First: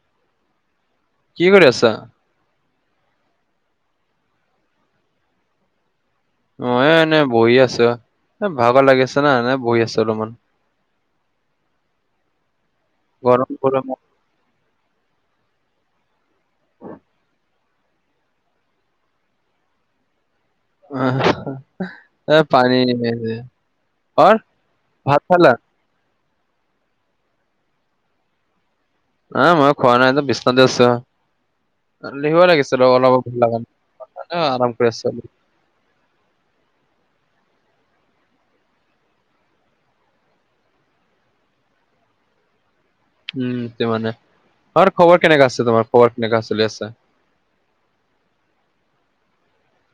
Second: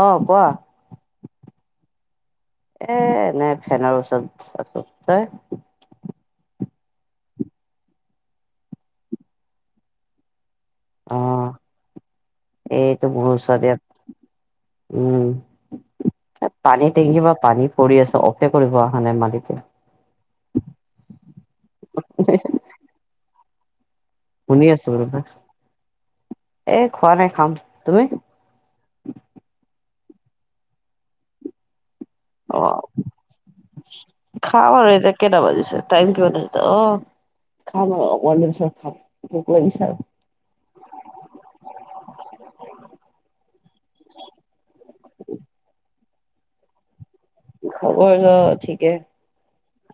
অ কোৱা কি কৰি আছা? এ এনে ফেনৰ ওচৰত আছো। তই? মইও এনেই বহি আছো, এ ভাগৰ লাগি আছে না এনে বহি আছো অলপমান। অ এইটো বহু গৰম ওচৰতে গৰম উম! এ পানী টেংকি পা পানী পৰি আছে, অফে কৰিব অহা নাই মালিকে। অ এ পানী নি শুনি আছো ৰবা! এ খোৱা নাই খাম, তুমি? অ মই খোৱা নাই, বিচনাতে আছো। অ খাম আৰু এতিয়া কেইটা [unintelligible] বাজিছে, টাইম কিমানটা হৈছে? খাম আৰু অকনমান দেৰি পিছত খাম, ভোক লাগিছে আৰু। উম! মানে ঘৰৰ খবৰ কেনেকা আছে তোমাৰ, খবৰ কেনেকা চলি আছে? খবৰ ত ঠিকে,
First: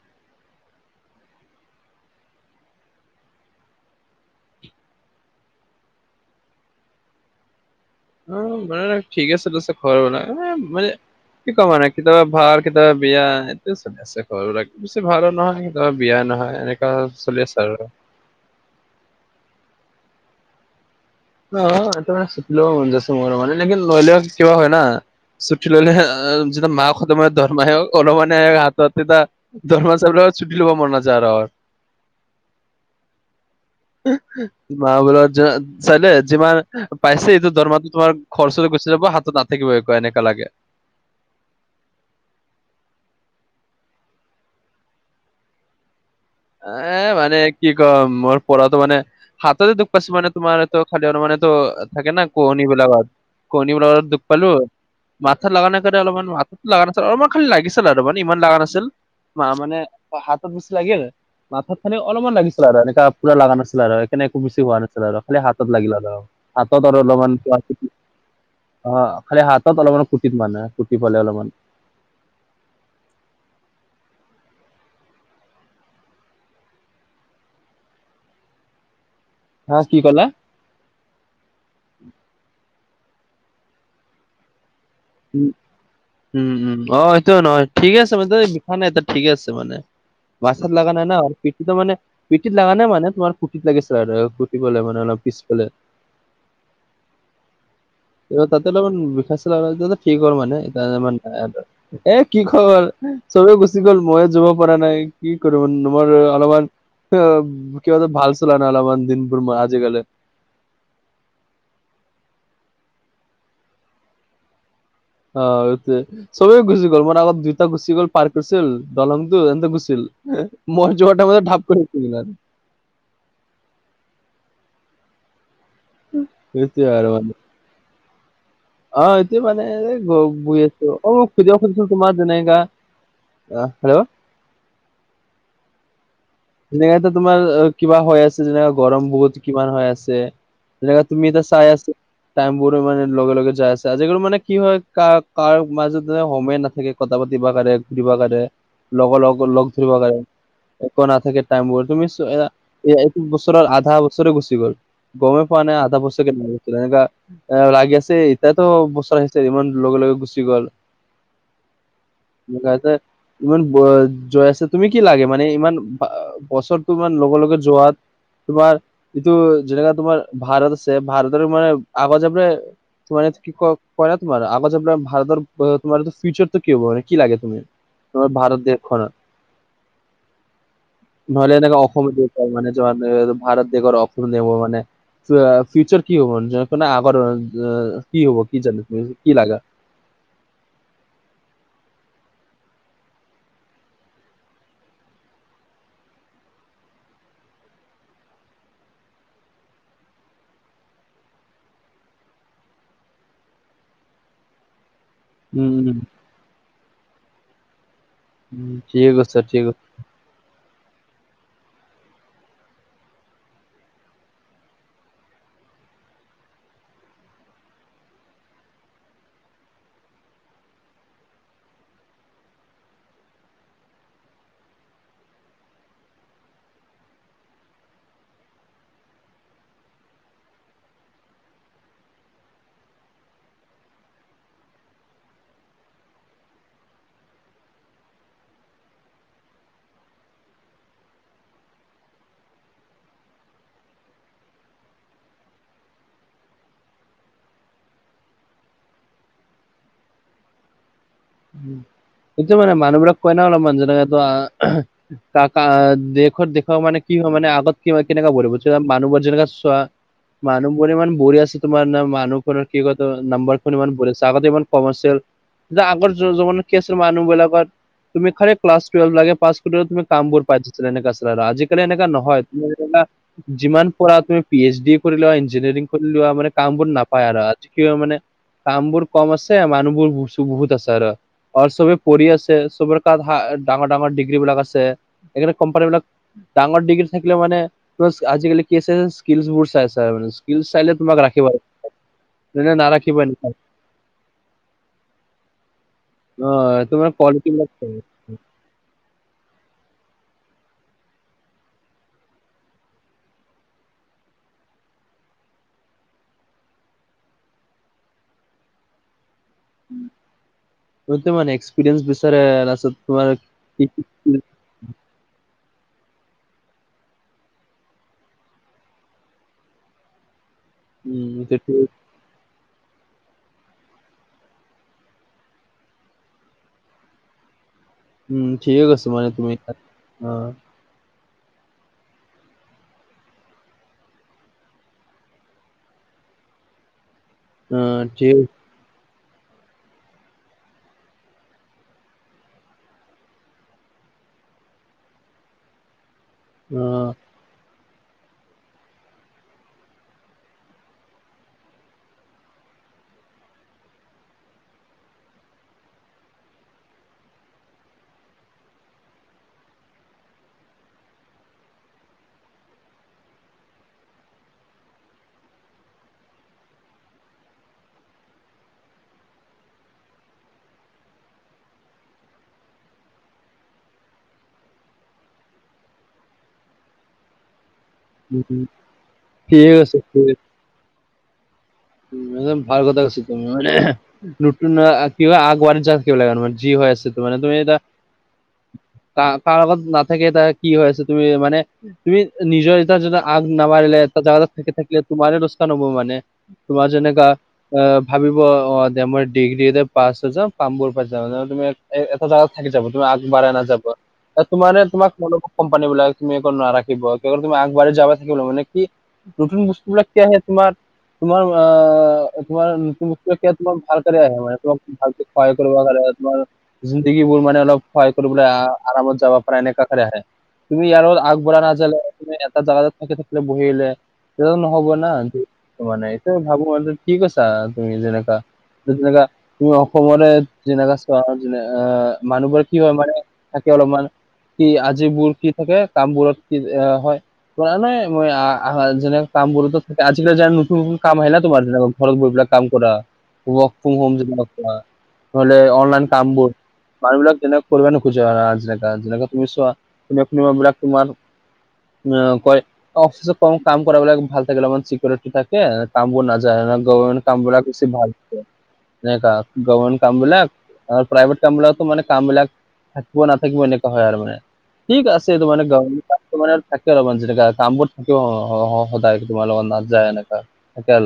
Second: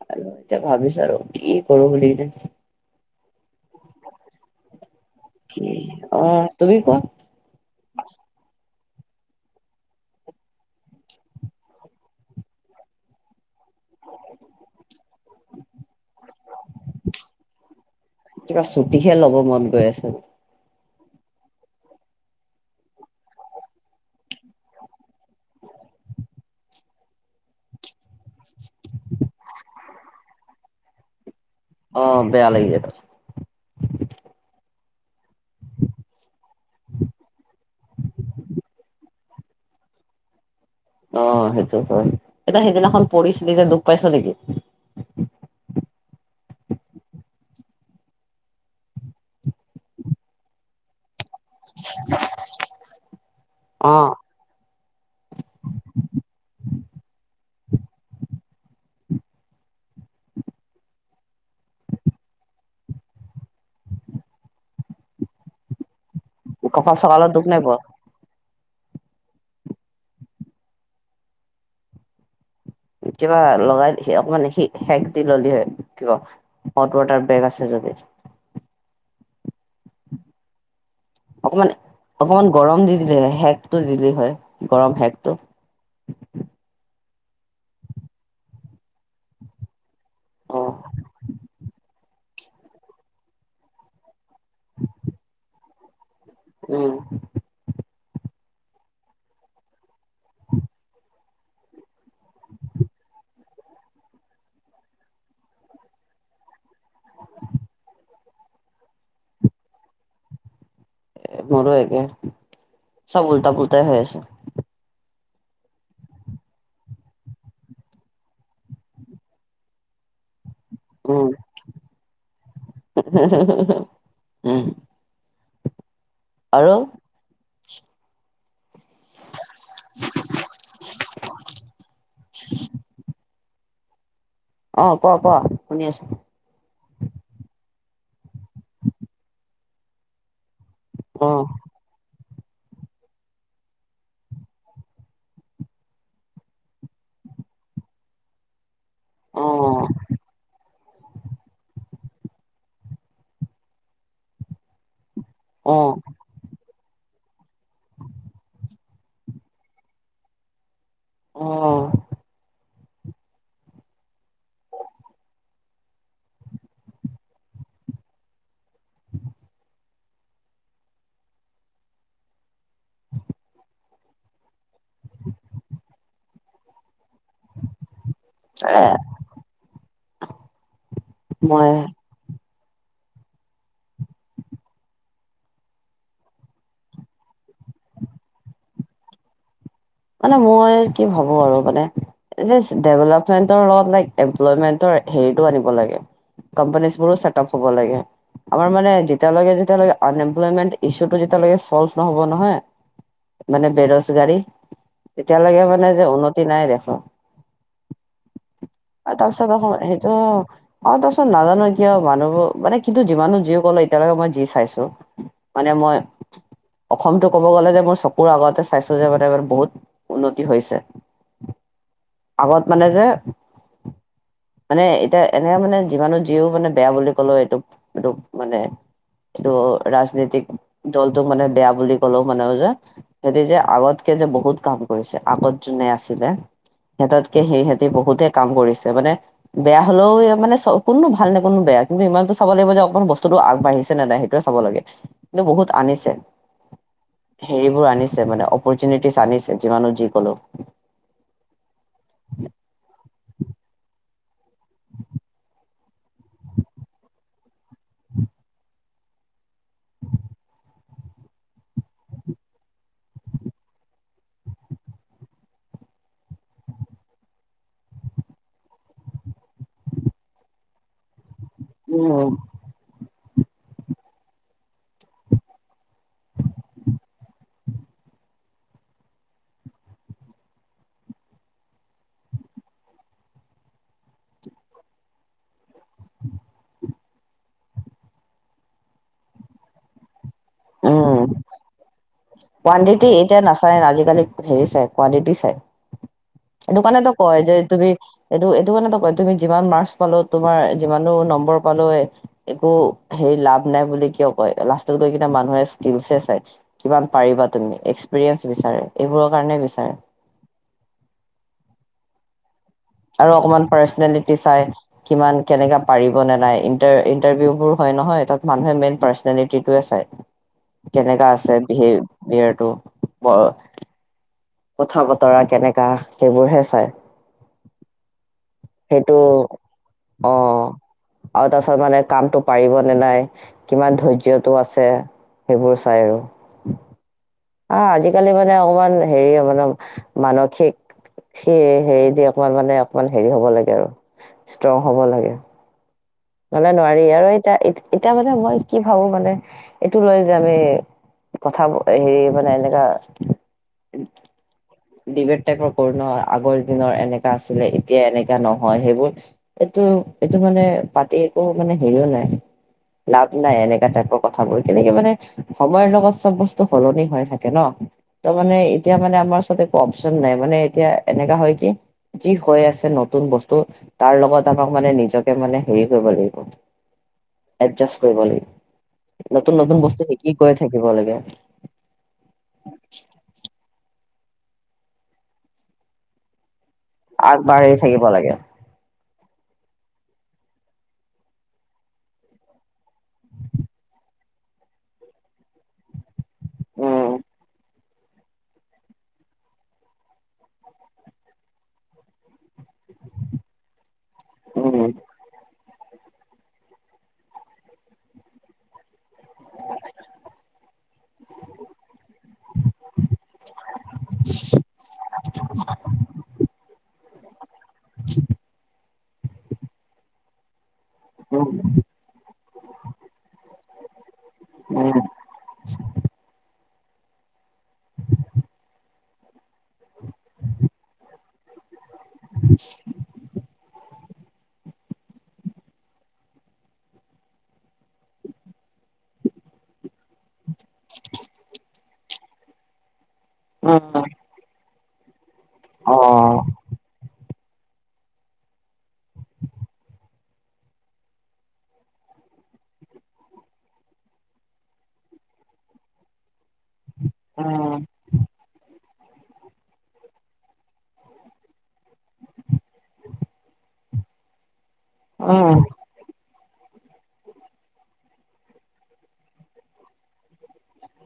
আৰু এতিয়া ভাবিছো আৰু কি কৰো বুলি কিনে। অ, তুমি কোৱা? অ মানে ঠিকে চলি আছে ঘৰ বনাই অ মানে কি কম মানে কেতিয়াবা ভাল কেতিয়াবা বেয়া এইটোয়ে চলি আছে সৰু হুৰাকে বেছি ভালো নহয় কেতিয়াবা বিয়া নহয় এনেকা চলি আছে আৰু কিবা ছুটিহে ল'ব মন গৈ আছে অ এইটো মানে ছুটি লব মন যাইছে ম মানে লেকিন লৈ ললেও কিবা হয় না ছুটি লৈ লৈ যেতিয়া মা খটম হয় দৰমহা হলেমানে আদত এটা দৰমহা হোৱা পিছত ছুটি লব মন নাযায় আৰু অ বেয়া লাগি যায় পাছত [unintelligible] মা বোলৰ চাই দে যিমান পাইছে এইটো দৰমাহাত তোমাৰ খৰচৰে গুচি যাব হাতত না থাকিব একো এনেকা লাগে অ সেইটো হয়। এতিয়া সিদিনাখন পৰিছিলি যে দুখ পাইছ নেকি? এ মানে কি কম মোৰ পঢ়াটো মানে হাততে দুখ পাইছো মানে তোমাৰ এটো খালি আৰু মানে ত থাকে না কোৱনী বিলাগত কোৱনী অ বেলাগত টো পালো মাথাত লগা নাই কাৰণে অলপমান মাথাত লগা নাছিল অলপমান খালি লাগিছিল আৰু মানে ইমান লগা নাছিল মা মানে হাতত বেচি লাগিল মাথাত খানি অলপমান লাগিছিল আৰু এনেকা পুৰা লগা নাছিলে আৰু সেকাৰনে একো বেছি হোৱা নাছিল আৰু খালি হাতত লাগিল আৰু হাতত কঁকাল আৰু চকালত অলপমান দুখ নাই পোৱা অ খালি হাতত অলপমান কুটিত মানে কুটি পালে অলপমান কিবা লগাই অকমান সি সেক দি ললি হয় কিবা হট ৱাটাৰ বেগ আছে যদি হা কি ক'লা? অকমান অকমান গৰম দি দিলে হয় সেকটো দিলি হয় গৰম সেক উম উম অ সেটোয় নহয় ঠিকে আছে মানে বিষা নাই ঠিকে আছে মানে অ মাথাত লাগা নাই ন আৰু পিঠিটো মানে পিটিত লগা নে মানে তোমাৰ কুটিত লাগিছিল আৰু কুটি ফালে মানে অলপ পিছফালে উম তাতে অলপমান বিষাইছিল আৰু এতিয়া যে ঠিক হল মানে এতিয়া ইমান এ কি খবৰ চবে গুচি গল মইয়ে যাব পৰা নাই কি কৰিম নোৱাৰোঁ অলপমান কিবা ভালছিলা ন অলপমান দিনবোৰ ম আজিকালি মোৰো একে চব উল্টা পুলটাই হৈ আছে অ সেটোৱে সবেই গুচি গ'ল অলপমান আগত দেউতাও গুচি গ'ল পাৰ্ক আছিল দলংটো এনকে কছিল মই যোৱাৰ টাইমত ভাগ কৰিল সিদিনা হা হা হা সেইটোৱে আৰু অ এতিয়া মানে এই বহি আছো অ সুধিব খুধিছো তোমাৰ যেনেকা অ হেল্ল' অ ক ক শুনি আছো অনেকাটো তোমাৰ কিবা হৈ আছে যেনেকা গৰম বহুত কিমান হৈ আছে জেগাত তুমি অ এতিয়া চাই আছে টাইম বোৰ মানে লগে লগে যাই আছে আজিকালি মানে কি হয় কাৰ কাৰ মাজত যেনেকে সময়ে নাথাকে কথা পাতিবা কাৰনে ঘূৰিব কাৰনে লগৰ লগ অ লগ ধৰিব কাৰণে একো না থাকে টাইমোৰ তুমি চু এ এইটো বছৰৰ আধা বছৰে গুচি গ'ল গমেই পোৱা নাই অ আধা বছৰ কেনেকে গল তেনেকা এ লাগি আছে এতিয়াতো বছৰ আহিছে, ইমান লগে লগে গুচি গ'ল। অঁ লাগে, ইমান বয় জয় আছে তুমি কি লাগে মানে ইমান আ বছৰ তো ইমান লগে লগে যোৱাত তোমাৰ ইটো যেনেকা তোমাৰ ভাৰত আছে, ভাৰতৰ মানে আগজা পে কয় ন, তোমাৰ কি কয় কৰে তোমাৰ আগত যোৰ ভাৰতৰ তোমাৰ ফিউচাৰটো কি হব মানে কি লাগে তুমি তোমাৰ ভাৰত এ দেশখনত নহলে মই এনেকা অসমটো হব মানে তোমাৰ ভাৰত দেশৰ অসম দেশ মানে। আ ফিউচাৰ কি হব, যকেনে আগৰ অ কি হব কি জানু কি লাগা? মানে মই কি ভাবো আৰু মানে। এনে ই ডেভেলপমেন্টৰ লগত ল এমপ্লয়মেন্টৰ হেৰিতটো আনিব লাগে। কম্পানীজ বোৰো চেটআপ হ'ব লাগে। আমাৰ মানে যেতিয়ালৈকে যেতিয়ালেকে আনএমপ্লয়মেণ্ট ইছুটো যেতিয়াকে চল্ভ নহব নহয় মানে বেৰজগাৰী। এতিয়ালৈকে উম মানে উম যে উন্নতি নাই দেশৰ উম ঠিক আও আছে তাৰপিছত আ ঠিক ত অ তাচোন নাজানো কিয় মানুহবোৰ মানে কিন্তু যিমানো যি কলে এতিয়ালৈকে মই যি চাইছো। মানে মই, অসমতটো ক'ব গ'লে যে মোৰ চকুৰ আগতে চাইচো যে বহুত। উন্নতি হৈছে, আগত মানে যে। মানে এতিয়া এনে মানে যিমানো যিও মানে বেয়া বুলি ক'লেও এইটো এইটোক মানে। ত' ৰাজনীতিক দলটোক মানে বেয়া বুলি ক'লেও মানো যে সেতি যে আগতকে যে বহুত কাম কৰিছে আগত যোনে আছিলে। সেততকে সেইসেতি বহুতে কাম কৰিছে মানে বেয়া হলও মানে চ কোননো ভাল নে কোননো বেয়া কিন্তু ইমানটো চাব লাগিব যে অণমান বস্তুটো আগবাঢ়িছে নাই? সেইটোৱেই চাব লাগে, কিন্তু বহুত আনিছে। হেৰিবোৰ আনিছে মানে, অপৰচুনিটিচ আনিছে যিমানো যি কলো। উম [inaudible] সেইটো মানে মানুহবিলাক কয় ন অলপ মানুহ জনে গাকো আহ। কাকা দেশত দেশৰ মানে কি হয় মানে আগত কি হয় কেনেকা কৰিব মানুহবোৰ যেনেকা চোৱা মানুহবোৰ ইমান বৰি আছে, তোমাৰ ন মানুহখনৰ কিবা কয় নাম্বৰখন ইমান ব আছে আগতে ইমান কমাৰ্চিয়েল। যা আগৰ য জব কি আছিল মানুহবিলাকৰ, তুমি খালি ক্লছ টুৱেলভ লাগে পাছ কৰিলে তুমি কাম বোৰ পাইগৈছিলা এনেকা আছিল। আৰু, আজিকালি এনেকা উম নহয় তুমি যেনেকা যিমান পঢা তুমি, পি এইচ ডি কৰি লোৱা ইঞ্জিনিয়াৰিং কৰি লোৱা মানে কামবোৰ নাপায় আৰু আজি ত মানে কাম বোৰ কম আছে মানুহ বোৰ বহুত আছে আৰু। আৰু চবে পঢ়ি আছে, চবৰ কাৰহা ডাঙৰ ডাঙৰ ডিগ্ৰী বিলাক আছে। এইকাৰণে কোম্পানী বিলাক ডাঙৰ ডিগ্ৰী থাকিলে মানে বচ, আজিকালি চাইছে, স্কিল বোৰ চাই চাই মানে। স্কিলচ চাইলে তোমাক উম, ৰাখিব নে কোৱানডিটি নাৰাখিব এতিয়া এনেকুৱা নাচায় আজিকালি হেৰি চাই কোৱালিটি চাই সেইটো অ' তোমাৰ কাৰনেতো কয় কোৱালিটি যে বিলাক তুমি চাই, এইটো এইটো কথাটো কয় তুমি যিমান মাৰ্কচ পালো তোমাৰ যিমানো নম্বৰ পালো একো হেৰি লাভ নাই বুলি কিয় কয়? লাষ্টত গৈ কি মানুহে স্কিলচ হে চায়, কিমান পাৰিবা তুমি? এক্সপিৰিয়েনচ বিচাৰে এইবোৰৰ কাৰণে বি এইটো মানে এক্সপিৰিয়েন্ঞ্চ বিচাৰে লাচতত আৰু অকমান পাৰ্চনেলিটি চাই কিমান কেনেকা পাৰিব নে নাই ইাৰ ইণ্টাৰভিউ বোৰ হয় নহয় তাত মানুহে মেইন পাৰ্চনেলিটিোৱে চায়। [inaudible] কেনেকা আছে সেইটো বি বিটো [unintelligible] কথা বতৰা কেনেকা সেইবোৰ হে চাই। উম, ঠিকেই কৈছা সেইটো মানে তুমি অ' আৰু তাৰপাছত মানে কামতটো পাৰিব নে নাই, কিমান ধৈৰ্যটো আছে। সেইবোৰ চাই আৰু, আহ অ', ঠিক আজিকালি মানে অকমান। হেৰি মানে মানসিক। সি হেৰি দি অকমান মানে অকমান হেৰি হ'ব লাগে আৰু ষ্ট্ৰং হ'ব লাগে। মানে নোৱাৰি অ', আৰু এতিয়া- এতিয়া মানে মই কি ভাবো মানে এইটো লৈ যামে। কথা হেৰি মানে এনেকা। ডিবেট টাইপৰ কৰো নহ, আগৰ দিনৰ এনেকা আছিলে এতিয়া এনেকা নহয় সেইবোৰ। এইটো - এইটো মানে পাতি একো মানে হেৰিও নাই। লাভ নাই এনেকা টাইপৰ কথাবোৰ কেনেকে মানে সময়ৰ লগত চব বস্তু সলনি হৈ থাকে ন? তাৰ মানে এতিয়া মানে আমাৰ ওচৰত একো অপচন নাই মানে এতিয়া এনেকা হয় কি। যি হৈ আছে নতুন বস্তু তাৰ লগত আমাক মানে নিজকে মানে হেৰি কৰিব লাগিব। [inaudible] এডজাষ্ট কৰিব লাগিব, উম, নতুন- ঠিক নতুন আছে বস্তু ঠিক আছে। শিকি গৈ থাকিব লাগে। একদম ভাল কথা কৈছা তুমি মানে। নতুন কি হয় আগ বাঢ়ি যাও কেলে মানে যি হয় আছে তুমি আগবাঢ়ি এটা। থাকিব লাগে [unintelligible] কাৰ- কাৰ লগত নাথাকে তাৰ কি হৈ আছে তুমি মানে। তুমি নিজৰ এতিয়া যদি আগ নাবাঢ়িলে এটা জোগাতোত থাকে থাকিলে তোমাৰ লোকচান হব মানে। তোমাৰ উম যেনেকা। অ' ভাবিব অ দে মই ডিগ্ৰীত পাছ হৈ যাও পামবোৰ প যাওঁ ন [unintelligible] তুমি। এই এটা জাগগাত থাক যাব তুমি আগবাঢ়াই ন যাবা [unintelligible] তোমাৰে উম তোমাক মানে কোম্পানী বিলাক তুমি একো নাৰাখিব তুমি আগবাঢ় যাব থাকিব মানে। কি নতুন বস্তু বিলাক কি আহে তোমাৰ। তোমাৰ অ' তোমাৰ নতুন তোমাৰ ভালক আহে মানে তোমাক। ভালক ক্ষয় কৰিবা ঘাৰে তোমাৰ [unintelligible] জিন্দগী বোৰ মানে অলপ সহায় কৰিবলৈ আৰামত যাব পাৰে এনেক কাষৰে আহে। তুমি ইয়ো উম আগবঢ়া না জালে তুমি এটা জাগাতে থাকে থাকিলে বহিলে [unintelligible] সেইটোতো নহ'ব উম না। মানে ত ভাবো মান ঠিক আৈছা তুমি যেনেকা যেনেকা [unintelligible] তুমি অসমৰে যেনেকা চোৱা। অ' মানুহবোৰে কি হয় মানে থাকে অলপমান। কি আজিবোৰ কি থাকে কামবোৰত কি হয়। কৰা নাই মই, আহা যেনে কাম বোৰতো। আজিলৈ যানো। কাম হয় ন তোমাৰ ঘৰত বহি বিলাক কাম কৰা ৱৰ্ক ফ্ৰ উম হম কৰা [unintelligible] নহলে অ অনলাইন কামবোৰ। মানুহবিলাক যেনেকৈ কৰিব নোখোজে আৰু যেনেকুৱা তুমি চোৱা মানুহবিলাক তোমাৰ। উম কয় অফিচত কাম কৰাবিলাক ভাল থাকিলে তোমাৰ চিকিউৰিটি থাকে। কামবোৰ না যায় ন গ কামবোৰক উম বেছি ভাল [unintelligible] একা গবৰমেণ্ট কাম বিলাক আৰু প্ৰাইভেট কাম বিলাকতো মানে কাম বিলাক থাকিব নাথাকিব এনেকুৱা। হয় আৰু মানে ঠিক আছে এইটো উম মানে গ তোমাৰে থাকে অলপমান যেনেকা কামবোৰ থাকিব সদায় তোমাৰ লগত না যায় এনেকা হ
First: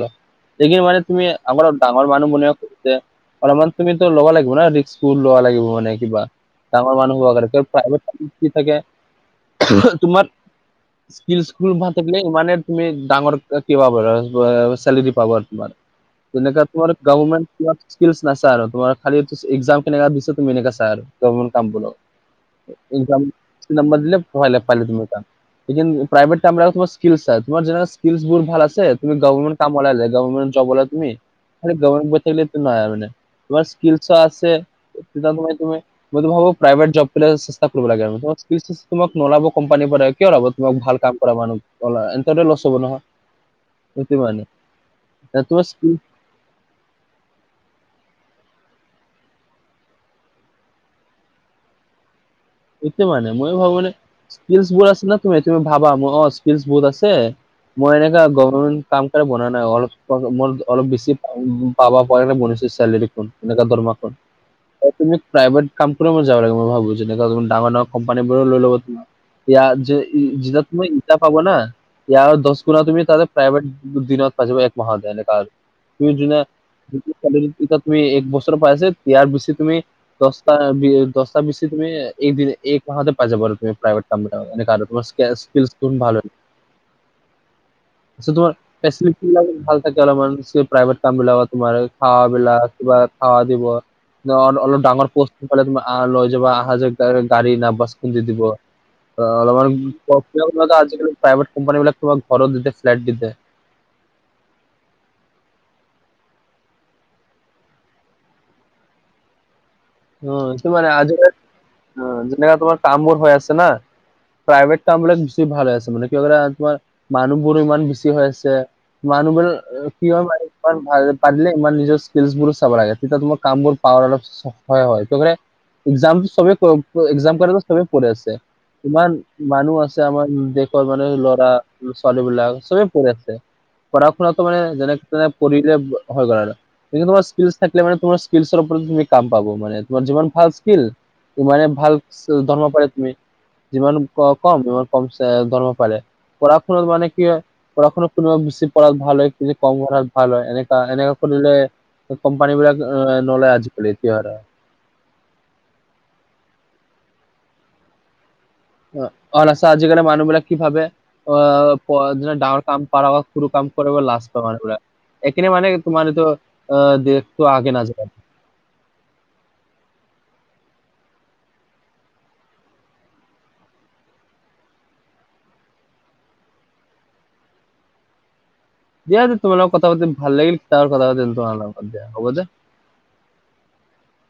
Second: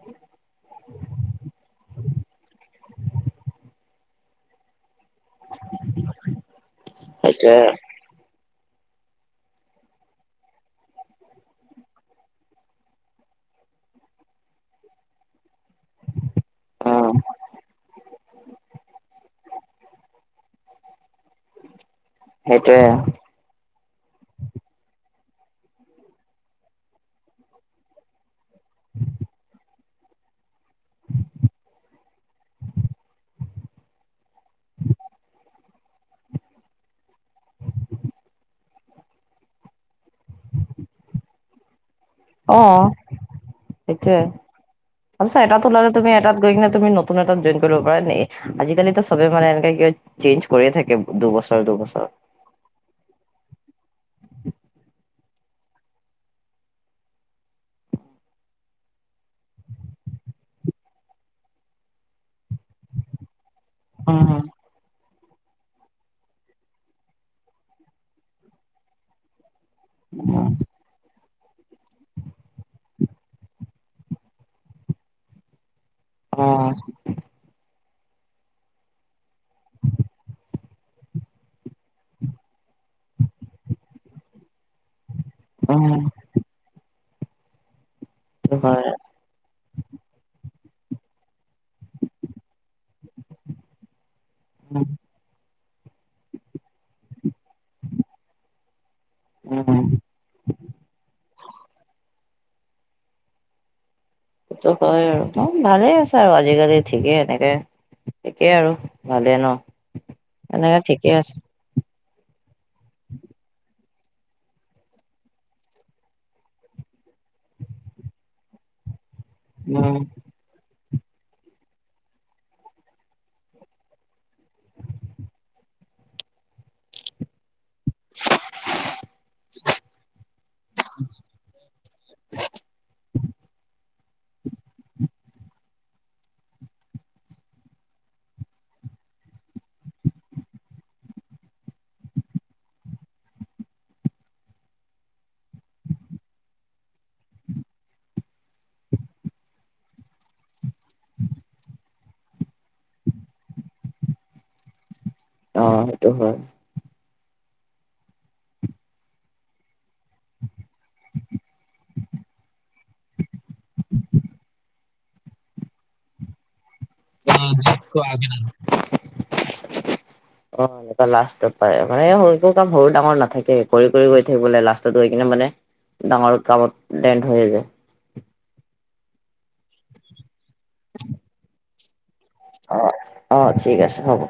দেখিন মানে তুমি আমাৰ ডাঙৰ মানুহ মনে অলপমান তুমি তো ল'ব লাগিব না ৰিস্ক ফুল ল'ব লাগিব মানে কিবা ডাঙৰ মানুহ হ'বা সেইটোৱে কাৰণে প্ৰভ কি কি থাকে তোমাৰ স্কিল স্কিল ভাল থাকিলে ইমানে তুমি ডাঙৰ কিবা চেলেৰী পাব আৰু তোমাৰ যেনে তোমাৰ উম গা স্কিলচ নাচাই তোমাৰ খালি এক্সাম কেনেককা দিছে তুমি এনেকা চাই আৰু কাম সেইটোৱে এক্সাম বেছি নাম্বাৰ দিলে ভয় নাপালোঁ তেনেককা লেকিন প্ৰাইভেটৰ কামবিলাকত স্কিল তোমাৰ যে স্কিল বোৰ ভাল আছে তুমি গভৰ্মেণ্ট কাম পালা যে গভৰ্মেণ্ট জব হলে তুমি [unintelligible] মই তো ভাবো প্ৰাইভেট জববিলাকো চেষ্টা কৰিব লাগে নলাব কোম্পানী পৰা কিয় দিব তোমাক ভাল কাম কৰা মানুহ অ এ লছ হ'ব নহয় সেইটো ঠিকে মানে আছা এটাত তোমাৰ স্কিল ওলালে তুমি এতাত গৈ তুমি নতুন এটাত জইন কৰিব পাৰা নে আজিকালিতো চবে মানে এনেকে কি চেঞ্জ কৰিয়ে থাকে দুবছৰ দুবছৰ ইটো মানে মই ভাবো মানে স্কিলবোৰ আছে ন তুমি তুমি ভাবা অ স্কিল বহুত আছে মই এনেকাে গভমেণ্ট কাম কৰি বনা নাই অলপ মোৰ অলপ বেছি পাবা প নে বনৰ চালেৰিখন এনেকা দৰমাখন অ', তুমি প্ৰাইভেট কাম কৰি মই যাব লাগে মই ভাবো যেনেকা ডাঙৰ ডাঙৰ কোম্পানী বোৰো লৈ ল'ব তোমাৰ ইয়াত যে উম, উম, যিমান তোমাৰ পাব ন ইয়াৰ দহ গুণা তুমি তাতে প্ৰাইভেট দিনত পাব এক মাহতে এনেকা তুমি যোনা এতিয়া তুমি এক বছৰ পাই আছে ইয়াৰ বেছি তুমি দহটা দহটা বেছি তুমি এক মাহতে পাই যাবা তুমি প্ৰাইভেট কাম স্কেয়াৰ স্কিল উম, ভাল আ তোমাৰ সেইটো হয়, এছপিফিক ভাল থাকে অলপমান প্ৰাইভেট কাম বিলাক তোমাৰ খাৱাবিলাক কিবা খাৱা দিব অলপ উম, ডাঙৰ পস্তু পালে তোমাৰ আহ লৈ যাবা আহা যোৱা গাডী না বাছ খোন দি দিব অলপমান উম। আজিকালি প্ৰাইভেট কোম্পানী বিলাক কামক ঘৰো দিছে ফ্লট দিছে। সেইটো হয় আৰু ভালে আছে আৰু আজিকালি ঠিকেই এনেকে তাকেই আৰু ভালে ন উম তটো এনেকে মানে ঠিকে আজি আছে যেনেকা তোমাৰ কামবোৰ হৈ আছে না প্ৰাইভেট কাম বিলাক বেছি ভাল হৈ আছে মানে ক ক তোমাৰ মানুহবোৰো ইমান বেছি হৈ আছে মানুহবোৰ উম, কি হয় মাৰি ইমান ভাল পাৰিলে ইমান নিজৰ স্কিলছ বোৰ চাব লাগে তেতিয়া তোমাৰ কাম বোৰ পাৱাৰ অলপ হয় হয় এক্সাম চবেই এক্সাম কৰে চবেই পঢ়ি আছে ইমান মানুহ আছে আমাৰ দেশৰ মানুহ ল'ৰা ছোৱালী বিলাক চবেই পঢ়ি আছে পঢ়া শুনাতো মানে যেনে কৰিলে হৈ গল আৰু কি তোমাৰ স্কিল থাকে মানে তোমাৰ স্কিল ওপৰত তুমি কাম পাব মানে তোমাৰ যিমান ভাল স্কিল সিমানে ভাল দৰমহা পাৰে তুমি যিমান ক কম সিমান কম ধৰব পাৰে পঢ়া শুনাত মানে কি হয় পঢ়া শুনাত কোনোবা বেছি পঢ়াত ভাল হয় কনে কম পঢ়াত ভাল হয় এনেকা এনেককা কৰিলে কোম্পানী বিলাক নলয় আজিকালি এতিয়া হা অ সেইটো হয়। অ অল আচা আজিকালি মানুহবিলাক কি ভাবে অ ডাঙৰ কাম পোৱা আগত সৰু কাম কৰিব লাজ কৰে মানে পোৰা এখনে মানে তোমাৰতো অ দিৰেকটো আগে নাযায় অ লাষ্টত পাই মানে কোনোটো কাম সৰু ডাঙৰ নাথাকে কৰি কৰি গৈ থাকিব লাগে লাষ্টত গৈ কিনে মানে ডাঙৰ কামত ডেণ্ড হৈ যায় দিয়া দে তোমাৰ লগত কথা পাতি ভাল লাগিল ত কথা পাতিম তোমাৰ লগত দিয়া হব দে অ অ ঠিক আছে হ'ব